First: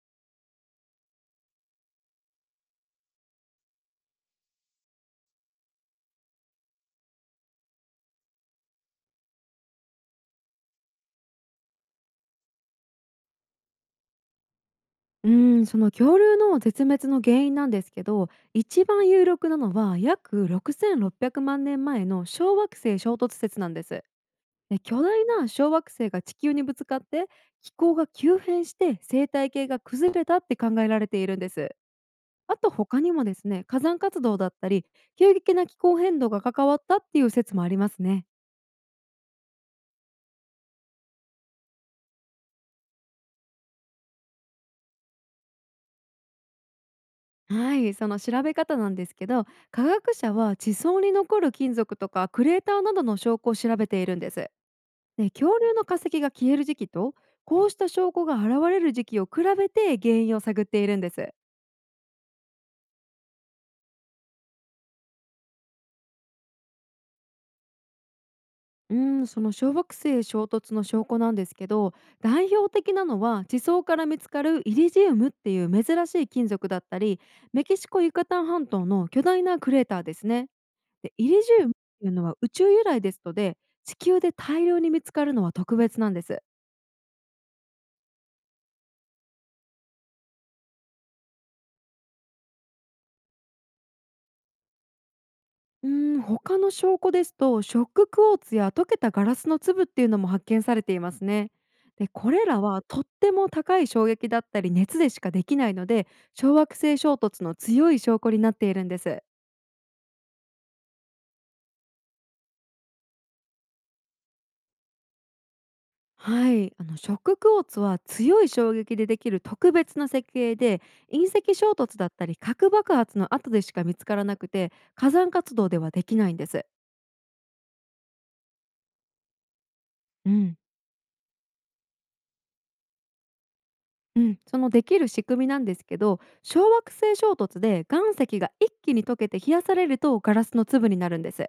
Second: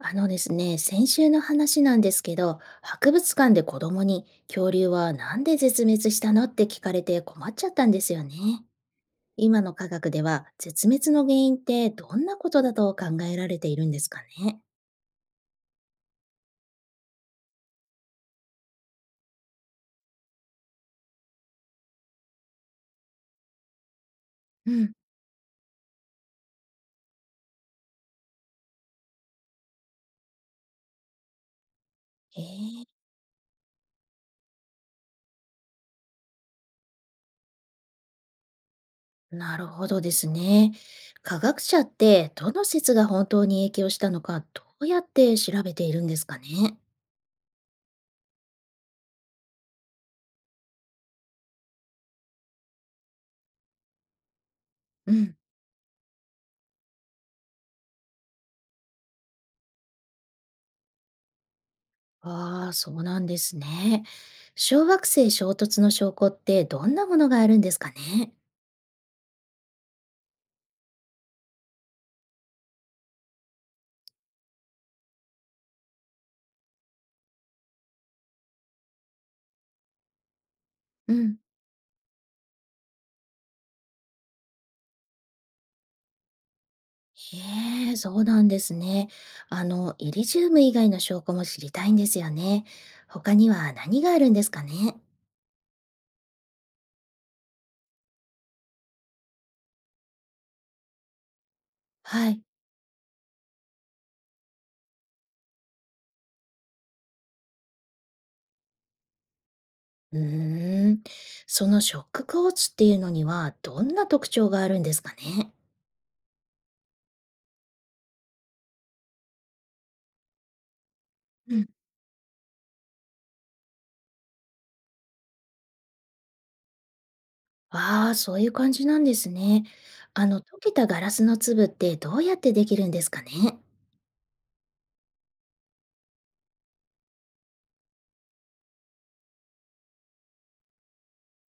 あのですね、先週の話なんですけど、博物館で子供に恐竜はなんで絶滅したのって聞かれて困っちゃったんですよね。今の科学では絶滅の原因ってどんなことだと考えられているんですかね。その恐竜の絶滅の原因なんですけど、一番有力なのは約6600万年前の小惑星衝突説なんです。うで、ん、巨大な小惑星が地球にぶつかって気候が急変して、生態系が崩れたって考えられているんです。えあとえ、他にもですね、火山活動だったり急激な気候変動が関わったっていう説もありますね。なるほどですね。科学者ってどの説が本当に影響したのかどうやって調べているんですかね。はい、その調べ方なんですけど、科学者は地層に残る金属とかクレーターなどの証拠を調べているんです。うで、ん。恐竜の化石が消える時期と、こうした証拠が現れる時期を比べて原因を探っているんです。ああ、そうなんですね。小惑星衝突の証拠ってどんなものがあるんですかね。うんその小惑星衝突の証拠なんですけど、代表的なのは地層から見つかるイリジウムっていう珍しい金属だったり、メキシコユカタン半島の巨大なクレーターですね。うでイん、リジウムっていうのは宇宙由来ですので、地球で大量に見つかるのは特別なんです。へえ、そうなんですね。あの、イリジウム以外の証拠も知りたいんですよね。他には何があるんですかね。うー他の証拠ですと、ショッククォーツや溶けたガラスの粒っていうのも発見されていますね。で、はこい。れらはとっても高い衝撃だったり熱でしかできないので、小惑星衝突の強い証拠になっているんです。うーん。そのショックコーツっていうのにはどんな特徴があるんですかね。はい、あのショッククォーツは強い衝撃でできる特別な設計で、隕う石ん、衝突だったり核爆発の後でしか見つからなくて、火山活動ではできないんです。ああ、そういう感じなんですね。あうの、ん。溶けたガラスの粒ってどうやってできるんですかね。うん、そのできる仕組みなんですけど、小惑星衝突で岩石が一気に溶けて冷やされるとガラスの粒になるんです。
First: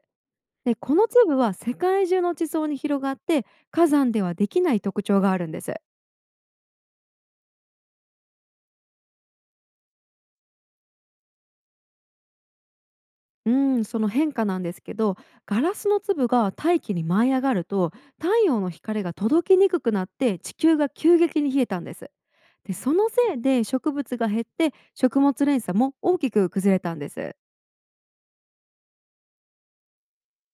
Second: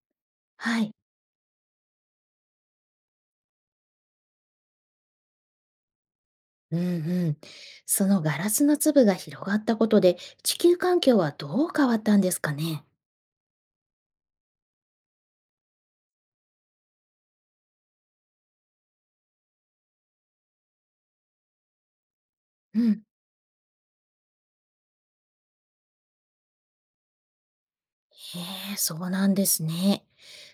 ではこい。の粒は世界中の地層に広がって、火山ではできない特徴があるんです。うんうん。そのガラスの粒が広がったことで、地球環境はどう変わったんですかね。うんその変化なんですけど、ガラスの粒が大気に舞い上がると太陽の光が届きにくくなって、地球が急激に冷えたんです。でうそん、のせいで植物が減って、食物連鎖も大きく崩れたんです。へえ、そうなんですね。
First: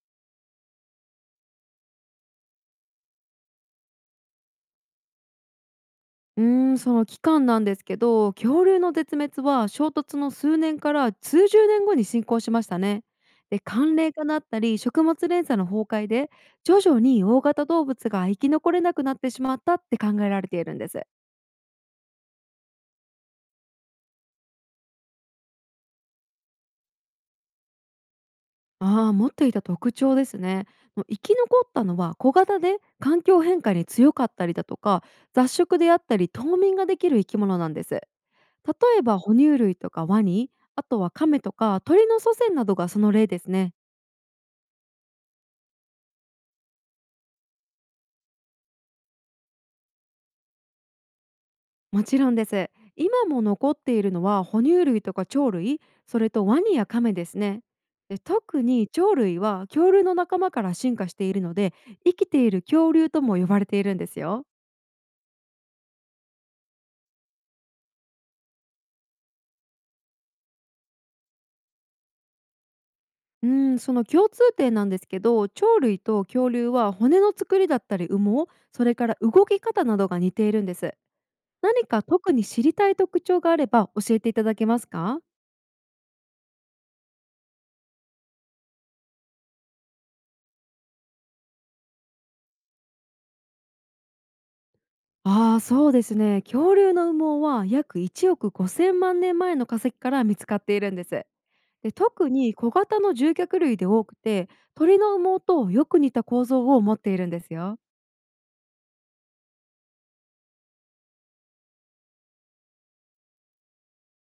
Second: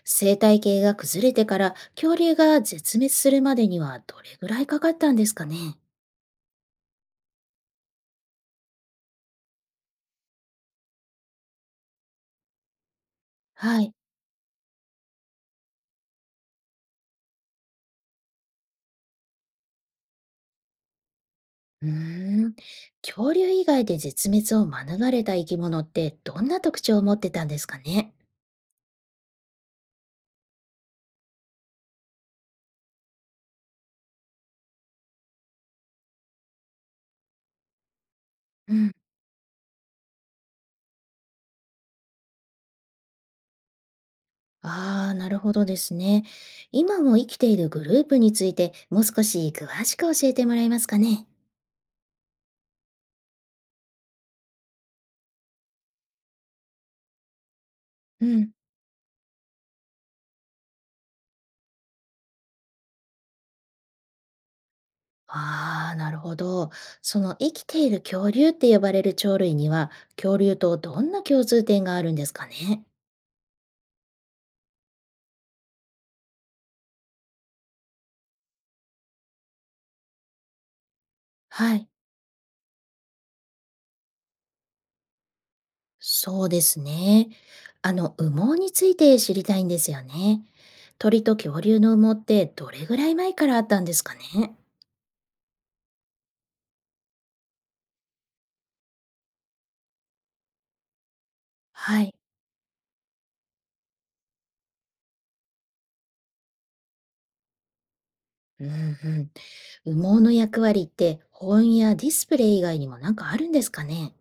生態系が崩れてから恐竜が絶滅するまでにはどれぐらいかかったんですかね。その期間なんですけど、恐竜の絶滅は衝突の数年から数十年後に進行しましたね。で、はい。寒冷化だったり食物連鎖の崩壊で徐々に大型動物が生き残れなくなってしまったって考えられているんです。うーん。恐竜以外で絶滅を免れた生き物ってどんな特徴を持ってたんですかね。ああー、持っていた特徴ですね。もう生き残ったのは小型で環境変化に強かったりだとか、雑食であったり冬眠ができる生き物なんです。例うん、えば哺乳類とかワニ、あとはカメとか鳥の祖先などがその例ですね。ああ、なるほどですね。今も生きているグループについてもう少し詳しく教えてもらえますかね。もちろんです。今も残っているのは哺乳類とか鳥類、それとワニやカメですね。でうん。特に鳥類は恐竜の仲間から進化しているので、生きている恐竜とも呼ばれているんですよ。ああ、なるほど。その生きている恐竜って呼ばれる鳥類には、恐竜とどんな共通点があるんですかね。うん、その共通点なんですけど、鳥類と恐竜は骨の作りだったり羽毛、それから動き方などが似ているんです。は何い。か特に知りたい特徴があれば教えていただけますか？そうですね。あの、羽毛について知りたいんですよね。鳥と恐竜の羽毛ってどれぐらい前からあったんですかね。ああ、そうですね。恐竜の羽毛は約1億5,000万年前の化石から見つかっているんです。で、はい。特に小型の獣脚類で多くて、鳥の羽毛とよく似た構造を持っているんですよ。うんうん。羽毛の役割って保温やディスプレイ以外にもなんかあるんですかね。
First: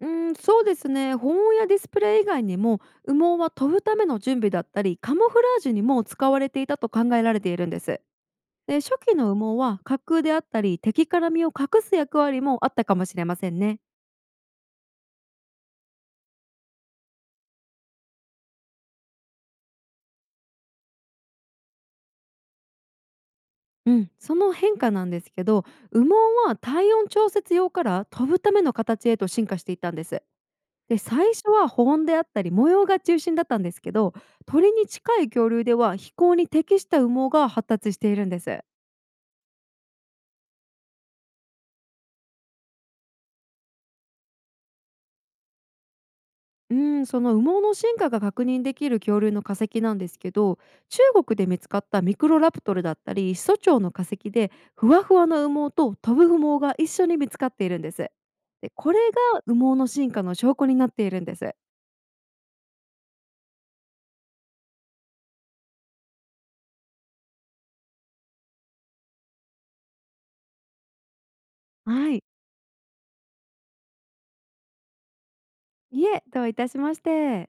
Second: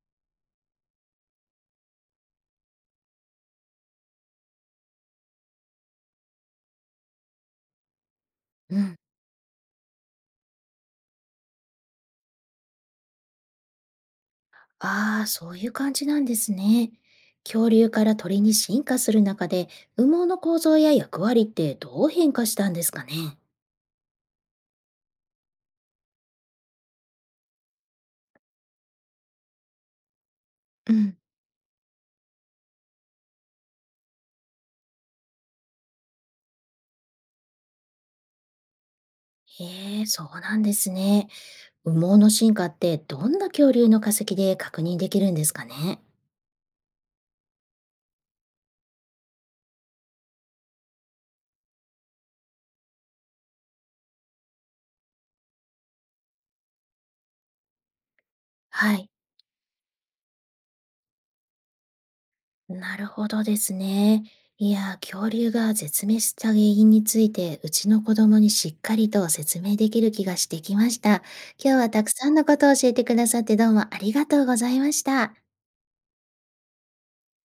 うそうですね。保温やディスプレイ以外にも、羽毛は飛ぶための準備だったり、カモフラージュにも使われていたと考えられているんです。うで、初ん。期の羽毛は架空であったり、敵から身を隠す役割もあったかもしれませんね。ああ、そういう感じなんですね。恐竜から鳥に進化する中で、羽毛の構造や役割ってどう変化したんですかね。うん、その変化なんですけど、羽毛は体温調節用から飛ぶための形へと進化していったんです。うでん、最初は保温であったり模様が中心だったんですけど、鳥に近い恐竜では飛行に適した羽毛が発達しているんです。へえ、そうなんですね。羽毛の進化ってどんな恐竜の化石で確認できるんですかね。うん、その羽毛の進化が確認できる恐竜の化石なんですけど、中国で見つかったミクロラプトルだったり始祖鳥の化石で、ふわふわの羽毛と飛ぶ羽毛が一緒に見つかっているんです。でこはれい、が羽毛の進化の証拠になっているんです。なるほどですね。いや、恐竜が絶滅した原因について、うちの子供にしっかりと説明できる気がしてきました。今日はたくはい。さんのことを教えてくださってどうもありがとうございました。いえ、どういたしまして。